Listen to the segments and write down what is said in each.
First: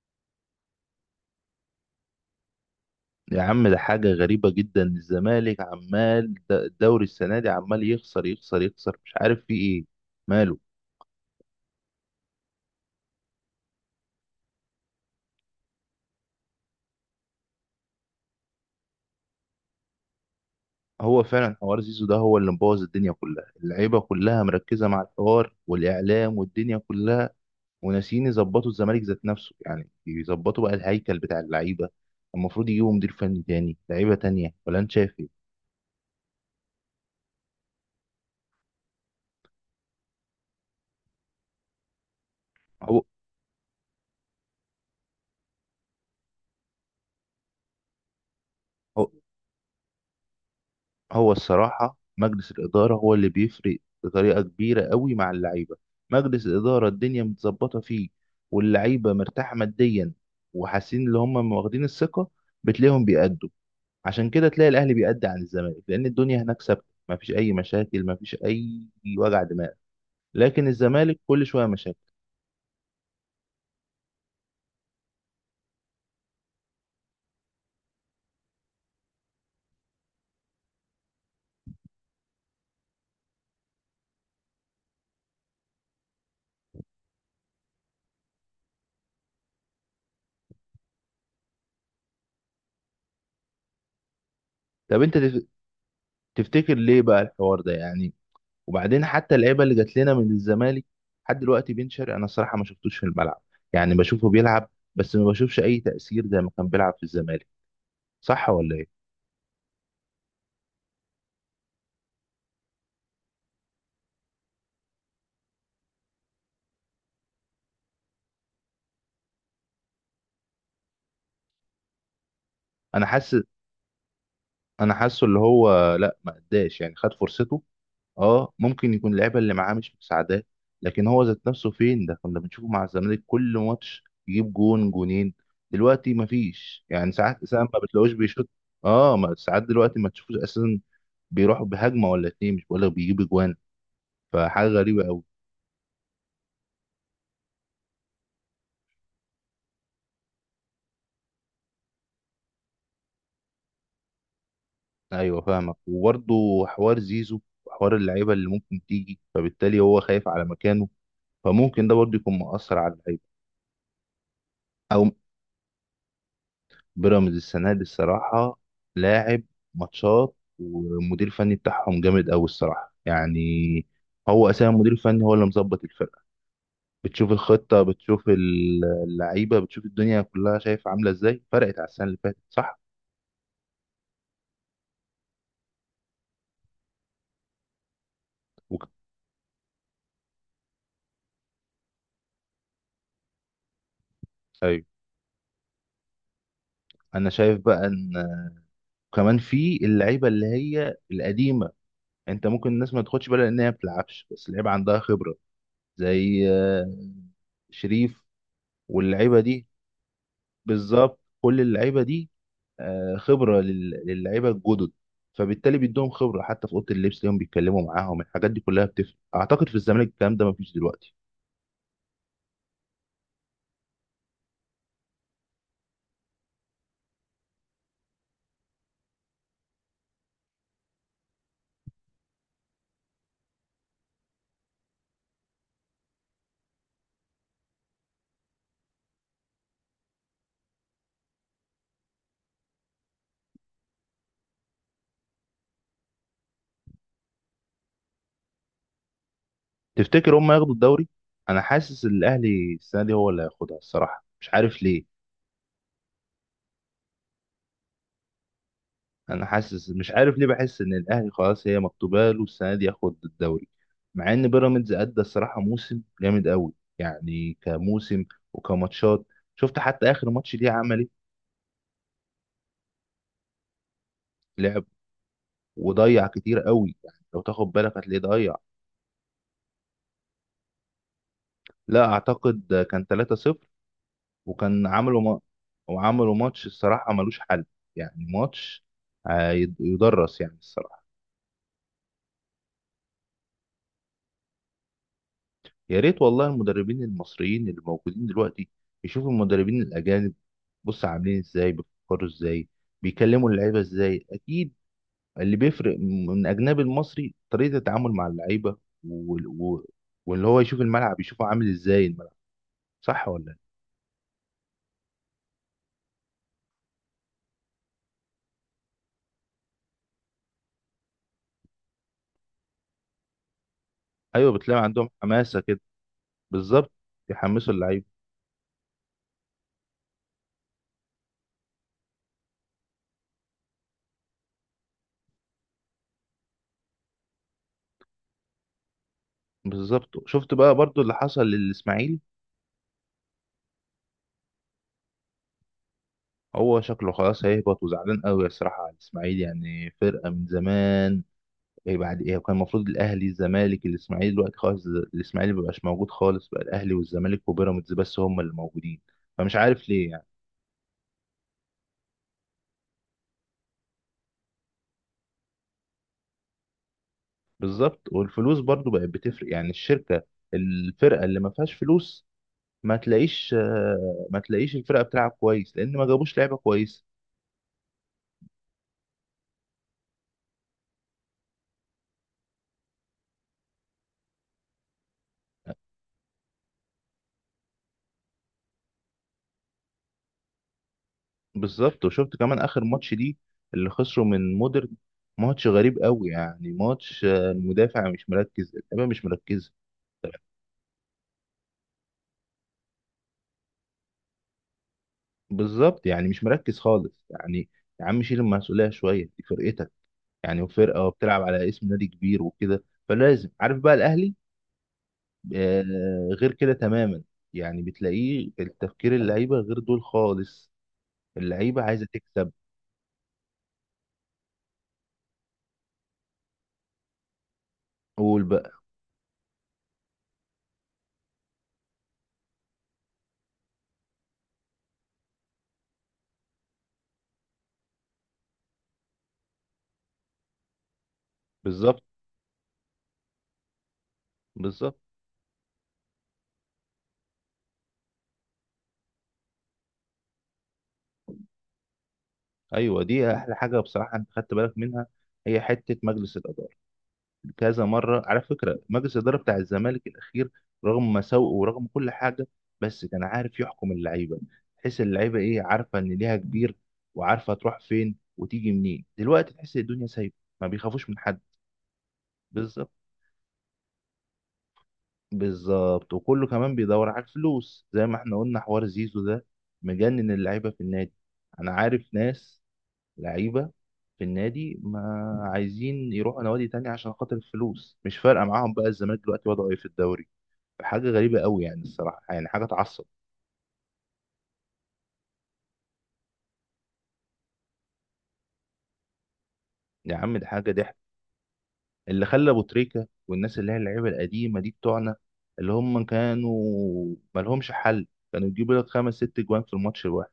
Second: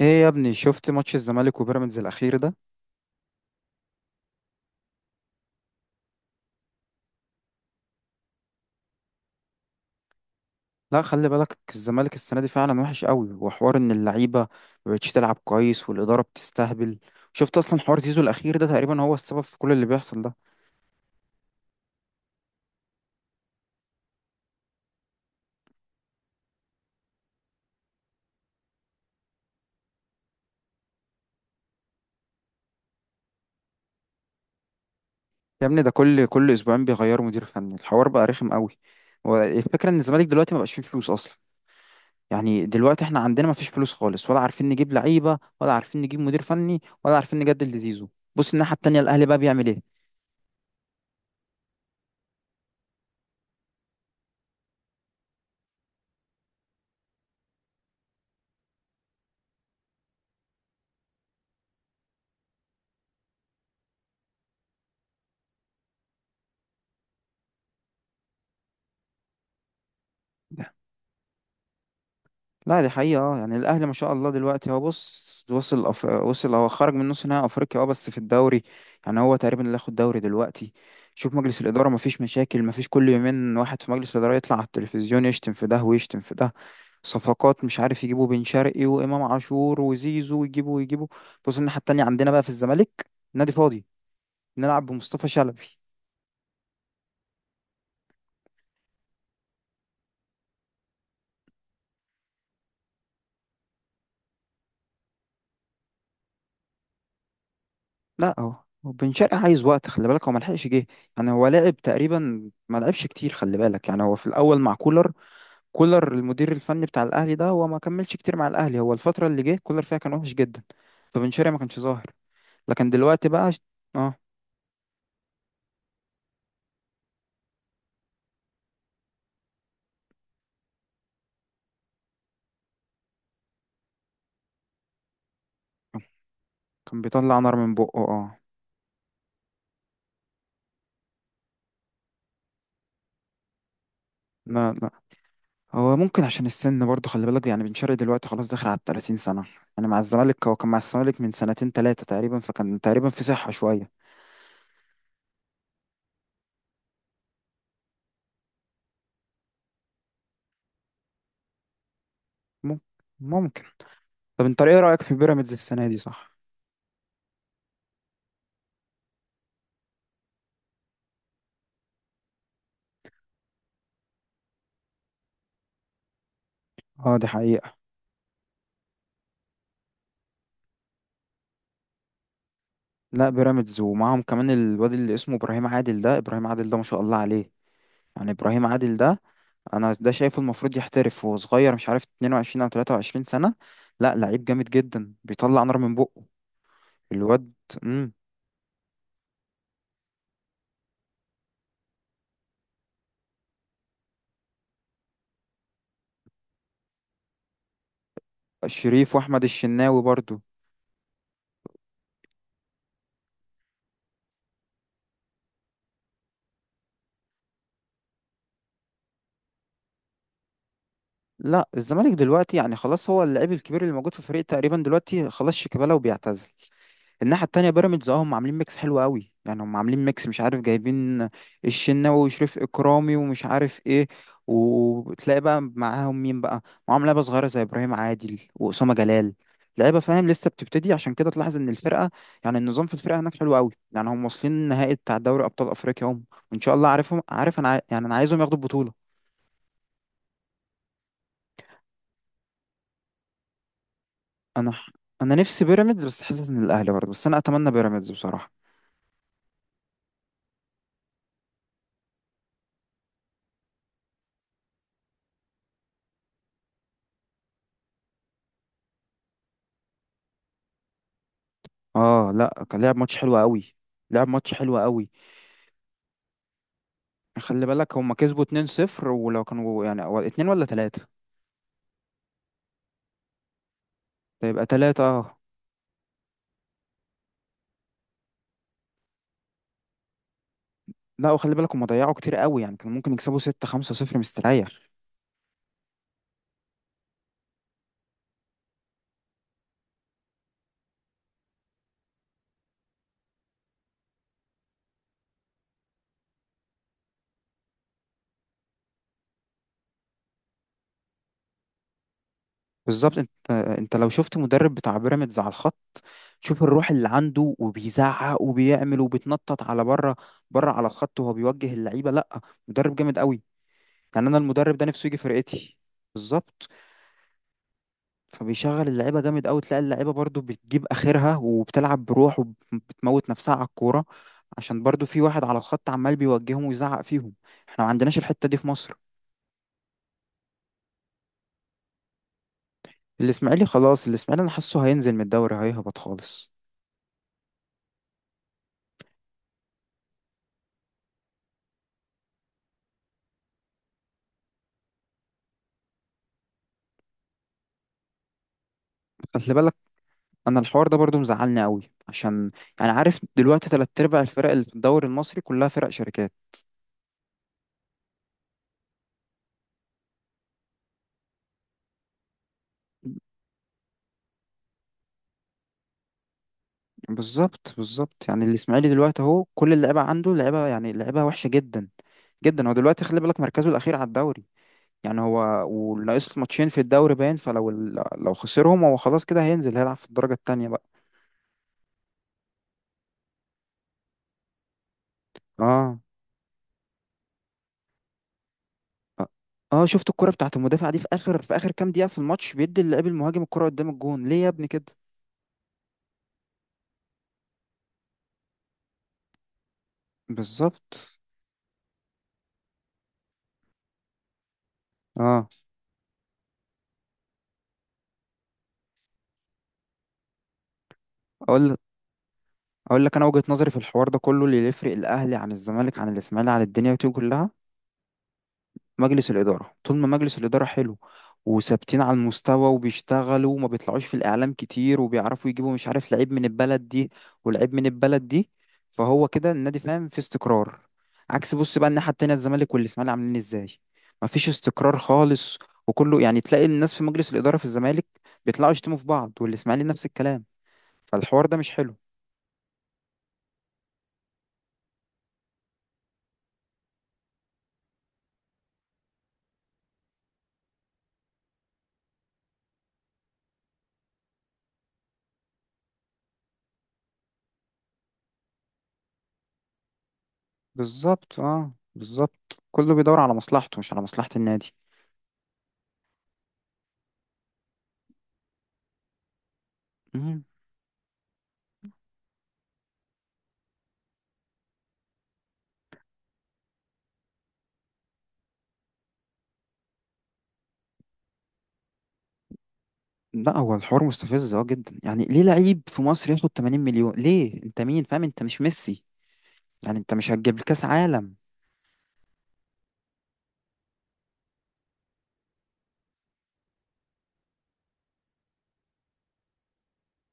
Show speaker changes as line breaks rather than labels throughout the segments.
ايه يا ابني، شفت ماتش الزمالك وبيراميدز الاخير ده؟
يا عم ده حاجة غريبة جدا. الزمالك عمال الدوري السنة دي عمال يخسر يخسر يخسر، مش عارف في ايه ماله.
لا خلي بالك، الزمالك السنه دي فعلا وحش قوي، وحوار ان اللعيبه ما بقتش تلعب كويس والاداره بتستهبل. شفت اصلا حوار زيزو الاخير ده؟ تقريبا هو السبب في كل اللي بيحصل ده.
هو فعلا حوار زيزو ده هو اللي مبوظ الدنيا كلها، اللعيبة كلها مركزة مع الحوار والإعلام والدنيا كلها، وناسيين يظبطوا الزمالك ذات نفسه، يعني يظبطوا بقى الهيكل بتاع اللعيبة. المفروض يجيبوا مدير فني تاني، لعيبة تانية، ولا انت شايف ايه؟
يا ابني ده كل اسبوعين بيغيروا مدير فني، الحوار بقى رخم قوي. والفكره ان الزمالك دلوقتي ما بقاش فيه فلوس اصلا. يعني
هو
دلوقتي احنا عندنا ما فيش فلوس خالص، ولا عارفين نجيب لعيبه، ولا عارفين نجيب مدير فني، ولا عارفين نجدد لزيزو. بص الناحيه التانيه
هو
الاهلي بقى بيعمل ايه؟
هو الصراحة مجلس الإدارة هو اللي بيفرق بطريقة كبيرة قوي مع اللعيبة. مجلس الإدارة الدنيا متظبطة فيه، واللعيبة مرتاحة ماديا، وحاسين اللي هم واخدين الثقة، بتلاقيهم بيأدوا. عشان كده تلاقي الأهلي بيأدي عن الزمالك، لأن الدنيا هناك ثابتة، مفيش أي مشاكل، مفيش أي وجع دماغ. لكن الزمالك كل شوية مشاكل.
لا دي حقيقة، اه يعني الأهلي ما شاء الله دلوقتي، هو بص وصل وصل، هو خرج من نص نهائي أفريقيا، اه بس في الدوري يعني هو تقريبا اللي ياخد دوري دلوقتي. شوف مجلس الإدارة ما فيش مشاكل، ما فيش كل يومين واحد في مجلس الإدارة يطلع على التلفزيون يشتم في ده ويشتم في ده. صفقات مش عارف يجيبوا بن شرقي وإمام عاشور وزيزو، ويجيبوا ويجيبوا. بص الناحية التانية عندنا بقى في الزمالك نادي فاضي، نلعب
طب أنت
بمصطفى شلبي.
تفتكر ليه بقى الحوار ده يعني؟ وبعدين حتى اللعيبه اللي جات لنا من الزمالك لحد دلوقتي، بن شرقي انا الصراحه ما شفتوش في الملعب. يعني بشوفه بيلعب بس ما بشوفش اي تاثير زي ما كان بيلعب في الزمالك،
لا
صح
اهو.
ولا ايه؟
وبن شرقي عايز وقت، خلي بالك هو ملحقش جه. يعني هو لعب تقريبا ما لعبش كتير، خلي بالك يعني هو في الاول مع كولر، كولر المدير الفني بتاع الاهلي ده، هو ما كملش كتير مع الاهلي، هو الفتره اللي جه كولر فيها كان وحش جدا. فبن شرقي ما كانش ظاهر، لكن
انا
دلوقتي
حاسس،
بقى اه
انا حاسه اللي هو لا ما اداش يعني خد فرصته. اه ممكن يكون اللعيبه اللي معاه مش مساعداه، لكن هو ذات نفسه فين؟ ده كنا بنشوفه مع الزمالك كل ماتش يجيب جون جونين، دلوقتي ما فيش.
كان
يعني
بيطلع
ساعات
نار
ساعات
من
ما
بقه
بتلاقوش
اه.
بيشوط. اه ما ساعات دلوقتي ما تشوفوش اساسا، بيروحوا بهجمه ولا اتنين، مش بقول لك بيجيب اجوان. فحاجة
لا لا،
غريبة أوي.
هو ممكن عشان السن برضه، خلي بالك يعني بن شرقي دلوقتي خلاص داخل على 30 سنه. يعني مع الزمالك هو كان مع الزمالك من سنتين ثلاثه تقريبا، فكان تقريبا في صحه شويه.
أيوه فاهمك، وبرضه حوار زيزو وحوار اللعيبة اللي ممكن تيجي، فبالتالي هو خايف على مكانه، فممكن ده برضه يكون مؤثر
مم-
على اللعيبة.
ممكن. طب انت ايه رايك
أو
في بيراميدز السنه دي؟ صح
بيراميدز السنة دي الصراحة لاعب ماتشات، والمدير الفني بتاعهم جامد أوي الصراحة. يعني هو أساسا المدير الفني هو اللي مظبط الفرقة.
اه دي
بتشوف
حقيقه.
الخطة، بتشوف اللعيبة، بتشوف الدنيا كلها شايف عاملة إزاي، فرقت على السنة اللي فاتت صح؟
لا بيراميدز، ومعاهم كمان الواد اللي اسمه ابراهيم عادل ده، ابراهيم عادل ده ما شاء الله عليه. يعني ابراهيم
وك-
عادل ده انا ده شايفه المفروض يحترف وهو صغير، مش عارف 22 او 23 سنة. لا لعيب جامد
أيوه
جدا بيطلع نار من بقه
أنا
الواد.
شايف بقى إن
امم
وكمان في اللعيبه اللي هي القديمه، انت ممكن الناس ما تاخدش بالها لانها ما بتلعبش، بس اللعيبه عندها خبره. زي شريف.
شريف
واللعيبه
واحمد
دي
الشناوي برضو.
بالظبط، كل اللعيبه دي خبره للعيبه الجدد. فبالتالي بيدوهم خبره حتى في اوضه اللبس، ليهم بيتكلموا معاهم، الحاجات دي كلها بتفرق. اعتقد في الزمالك الكلام ده مفيش دلوقتي.
لا الزمالك دلوقتي يعني خلاص، هو اللعيب الكبير اللي موجود في الفريق تقريبا دلوقتي خلاص شيكابالا وبيعتزل. الناحية التانية بيراميدز اه هم عاملين ميكس حلو قوي، يعني هم عاملين ميكس مش عارف، جايبين الشناوي وشريف إكرامي ومش عارف ايه، وتلاقي بقى معاهم مين بقى؟ معاهم لعيبة صغيرة زي إبراهيم عادل وأسامة جلال، لعيبة فاهم لسه بتبتدي. عشان كده تلاحظ ان الفرقة، يعني النظام في الفرقة هناك حلو قوي، يعني هم واصلين النهائي بتاع دوري أبطال أفريقيا هم. وإن شاء الله عارفهم، عارف انا يعني انا عايزهم ياخدوا البطولة.
تفتكر هم ياخدوا الدوري؟ انا حاسس الاهلي السنه دي هو اللي هياخدها الصراحه، مش
انا
عارف
ح-
ليه.
انا نفسي بيراميدز، بس حاسس ان الأهلي برضه، بس انا اتمنى بيراميدز بصراحة.
انا حاسس مش عارف ليه، بحس ان الاهلي خلاص هي مكتوبه له السنه دي ياخد الدوري، مع ان بيراميدز ادى الصراحه موسم جامد قوي. يعني كموسم وكماتشات، شفت حتى اخر ماتش ليه عمل ايه؟
اه لا كان لعب ماتش حلو قوي، لعب ماتش حلو
لعب
قوي.
وضيع كتير قوي، يعني لو
خلي
تاخد
بالك
بالك
هم
هتلاقيه
كسبوا
ضيع.
2-0، ولو كانوا يعني اتنين ولا تلاتة،
لا اعتقد كان 3-0.
فيبقى
وكان
تلاتة
عملوا
اه.
ما... وعملوا ماتش الصراحه ملوش حل. يعني ماتش يدرس يعني الصراحه.
لا وخلي بالك هم ضيعوا كتير قوي، يعني كانوا ممكن يكسبوا 6-5-0 مستريح.
يا ريت والله المدربين المصريين اللي موجودين دلوقتي يشوفوا المدربين الاجانب، بص عاملين ازاي، بيفكروا ازاي، بيكلموا اللعيبه ازاي. اكيد اللي بيفرق من اجنبي المصري طريقه التعامل مع اللعيبه، وال- و- واللي هو يشوف الملعب يشوفه عامل ازاي الملعب،
بالظبط،
صح ولا
انت
لا؟
انت لو شفت مدرب بتاع بيراميدز على الخط، شوف الروح اللي عنده، وبيزعق وبيعمل وبيتنطط على بره، بره على الخط، وهو بيوجه اللعيبة. لا مدرب جامد قوي، يعني انا
ايوه
المدرب
بتلاقي
ده نفسه
عندهم
يجي
حماسه
فرقتي.
كده.
بالظبط.
بالظبط، يحمسوا اللعيبه.
فبيشغل اللعيبه جامد قوي، تلاقي اللعيبه برضو بتجيب اخرها وبتلعب بروح، وبتموت نفسها على الكوره، عشان برضو في واحد على الخط عمال بيوجههم ويزعق فيهم. احنا ما عندناش الحته دي في مصر.
بالظبط شفت بقى برضو اللي حصل للاسماعيلي.
الاسماعيلي خلاص، الاسماعيلي انا حاسه هينزل من الدوري، هيهبط خالص.
هو شكله خلاص هيهبط، وزعلان قوي الصراحه على الاسماعيلي، يعني فرقه من زمان. إيه بعد ايه؟ كان المفروض الاهلي الزمالك الاسماعيلي، دلوقتي خالص الاسماعيلي مبقاش موجود خالص، بقى الاهلي والزمالك وبيراميدز بس هم اللي موجودين.
خلي
فمش
بالك،
عارف ليه يعني.
انا الحوار ده برضو مزعلني قوي، عشان يعني عارف دلوقتي تلات ارباع الفرق اللي في الدوري المصري كلها فرق شركات.
بالظبط، والفلوس برضو بقت بتفرق. يعني الشركه، الفرقه اللي ما فيهاش فلوس ما تلاقيش ما تلاقيش الفرقه بتلعب كويس لان ما جابوش لعيبه كويسه.
بالظبط بالظبط، يعني الاسماعيلي دلوقتي اهو كل اللعيبه عنده لعيبه، يعني لعيبه وحشه جدا جدا. هو دلوقتي خلي بالك مركزه الاخير على الدوري. يعني هو وناقص له ماتشين في الدوري، باين لو خسرهم هو خلاص كده هينزل، هيلعب في الدرجة التانية بقى.
بالظبط، وشفت كمان اخر ماتش دي اللي خسروا من مودرن. ماتش غريب
اه
قوي، يعني ماتش المدافع مش مركز، اللعيبه مش
اه
مركزه.
آه، شفت الكرة بتاعت المدافع دي في اخر، في اخر كام دقيقة في الماتش بيدي اللاعب المهاجم الكرة قدام الجون، ليه يا ابني كده؟
بالظبط، يعني مش مركز خالص يعني. يا عم شيل المسؤوليه شويه، دي فرقتك يعني، وفرقه
بالظبط
وبتلعب على اسم نادي كبير وكده، فلازم. عارف بقى الاهلي
اه.
آه غير كده تماما، يعني بتلاقيه التفكير اللعيبه غير دول خالص.
اقول
اللعيبه عايزه تكسب.
اقول لك انا وجهة نظري في الحوار ده كله، اللي يفرق الاهلي عن الزمالك عن الاسماعيلي عن الدنيا دي كلها،
قول بقى.
مجلس الإدارة. طول ما مجلس الإدارة حلو وثابتين على المستوى، وبيشتغلوا، وما بيطلعوش في الإعلام كتير، وبيعرفوا يجيبوا مش عارف لعيب من البلد دي ولعيب من البلد دي، فهو كده النادي فاهم في استقرار. عكس بص بقى
بالظبط
الناحية التانية الزمالك والإسماعيلي عاملين إزاي، مفيش استقرار
بالظبط.
خالص. وكله يعني تلاقي الناس في مجلس الإدارة في الزمالك بيطلعوا يشتموا في بعض، والإسماعيلي نفس الكلام، فالحوار ده مش حلو.
ايوه دي احلى حاجه بصراحه انت خدت بالك منها. هي حته مجلس الاداره، كذا مره على فكره مجلس الاداره بتاع الزمالك الاخير، رغم مساوئه ورغم كل حاجه، بس كان عارف يحكم اللعيبه. تحس اللعيبه ايه؟ عارفه ان ليها كبير، وعارفه تروح فين وتيجي منين. دلوقتي تحس الدنيا سايبه، ما بيخافوش من
بالظبط
حد.
اه بالظبط،
بالظبط.
كله بيدور على مصلحته مش على مصلحة النادي.
بالظبط وكله كمان بيدور على الفلوس، زي ما احنا قلنا حوار زيزو ده مجنن اللعيبه في النادي. انا عارف ناس لعيبه في النادي ما عايزين يروحوا نوادي تانية، عشان خاطر الفلوس مش فارقة معاهم بقى الزمالك دلوقتي وضعه ايه في الدوري. حاجه غريبه قوي، يعني الصراحه يعني حاجه تعصب.
لا هو الحوار مستفز اه جدا، يعني ليه لعيب في مصر ياخد 80 مليون؟ ليه انت مين فاهم؟ انت مش ميسي، يعني انت
يا
مش
عم ده
هتجيب
حاجه
كاس
ضحك.
عالم.
اللي خلى ابو تريكه والناس اللي هي اللعيبه القديمه دي بتوعنا اللي هم كانوا مالهمش حل، كانوا يجيبوا لك 5 6 جوان في الماتش الواحد.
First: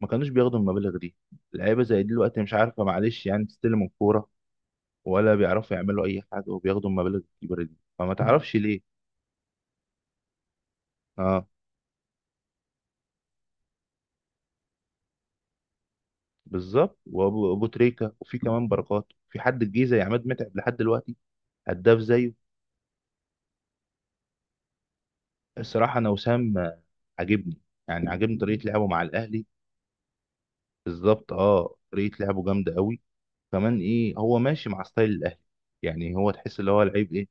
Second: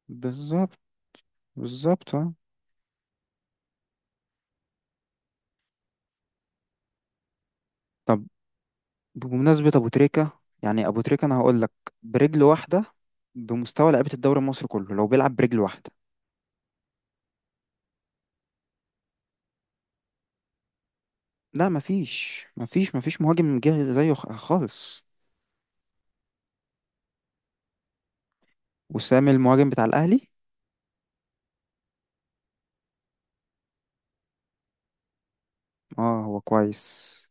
ما كانوش بياخدوا
بالظبط
المبالغ دي. اللعيبه زي دي
بالظبط اه.
دلوقتي مش عارفه معلش يعني تستلم الكوره، ولا بيعرفوا يعملوا اي حاجه، وبياخدوا المبالغ الكبيره دي. فما
طب
تعرفش ليه.
بمناسبة ابو تريكة، يعني ابو تريكة انا
اه
هقول لك برجل واحدة بمستوى لعيبة الدوري المصري كله لو بيلعب برجل واحدة.
بالظبط أبو تريكه، وفي كمان بركات، في حد الجيزه يا عماد متعب لحد دلوقتي
لا
هداف
مفيش
زيه؟
مفيش مفيش مهاجم جه زيه خالص.
الصراحه انا وسام عاجبني، يعني عاجبني طريقه لعبه مع
وسام
الاهلي.
المهاجم بتاع الاهلي
بالظبط اه، طريقه لعبه جامده قوي. كمان ايه، هو ماشي مع ستايل الاهلي. يعني
اه
هو
هو
تحس اللي هو لعيب
كويس.
ايه.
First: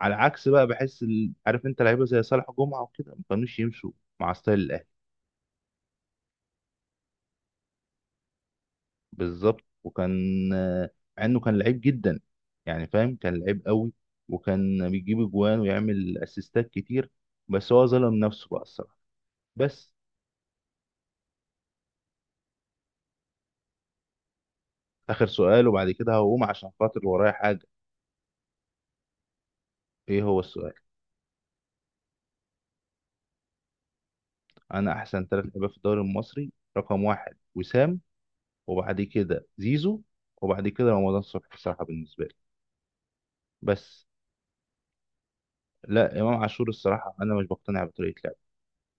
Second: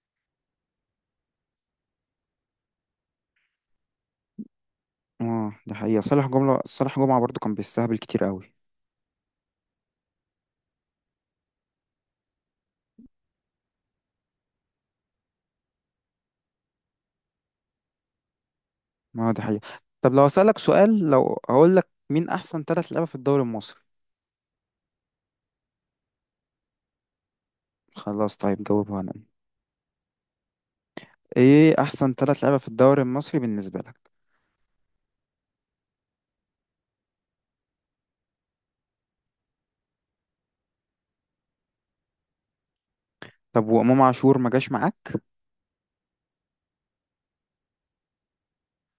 على عكس بقى بحس عارف انت لعيبه زي صالح جمعه وكده ما كانوش يمشوا مع ستايل الاهلي.
اه ده حقيقة، صالح جمعة، صالح جمعة برضو كان بيستهبل كتير قوي.
بالظبط. وكان آه، مع انه كان لعيب جدا، يعني فاهم كان لعيب قوي، وكان بيجيب اجوان ويعمل اسيستات كتير، بس هو ظلم نفسه بقى الصراحه.
ما هو دي حقيقة.
بس
طب لو أسألك سؤال، لو هقول لك مين أحسن ثلاث لعيبة في الدوري المصري؟
اخر سؤال وبعد كده هقوم عشان خاطر ورايا حاجه.
خلاص طيب جاوبها أنا،
ايه هو السؤال؟
إيه أحسن ثلاث لعيبة في الدوري المصري بالنسبة لك؟
انا احسن ثلاث لعيبه في الدوري المصري رقم واحد وسام، وبعد كده زيزو، وبعد كده رمضان صبحي الصراحه بالنسبه لي.
طب وإمام
بس
عاشور ما جاش معاك؟
لا، امام عاشور الصراحه انا مش بقتنع بطريقه لعبه.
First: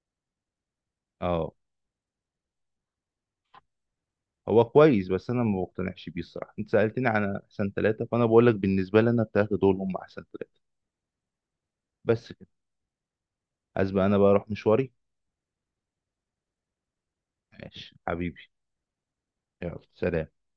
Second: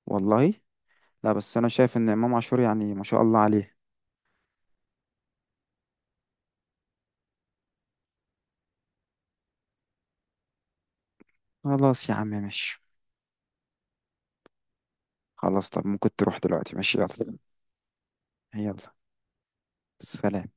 والله لا،
اه
بس أنا شايف إن إمام عاشور يعني ما شاء الله عليه.
هو كويس بس انا ما بقتنعش بيه الصراحه. انت سالتني عن احسن ثلاثه فانا بقول لك بالنسبه لي انا الثلاثه دول هم احسن ثلاثه.
خلاص يا عم
بس كده.
ماشي.
عايز بقى انا بقى اروح مشواري.
خلاص طب ممكن تروح دلوقتي، ماشي، يلا.
ماشي حبيبي.
يلا
يلا سلام.
سلام.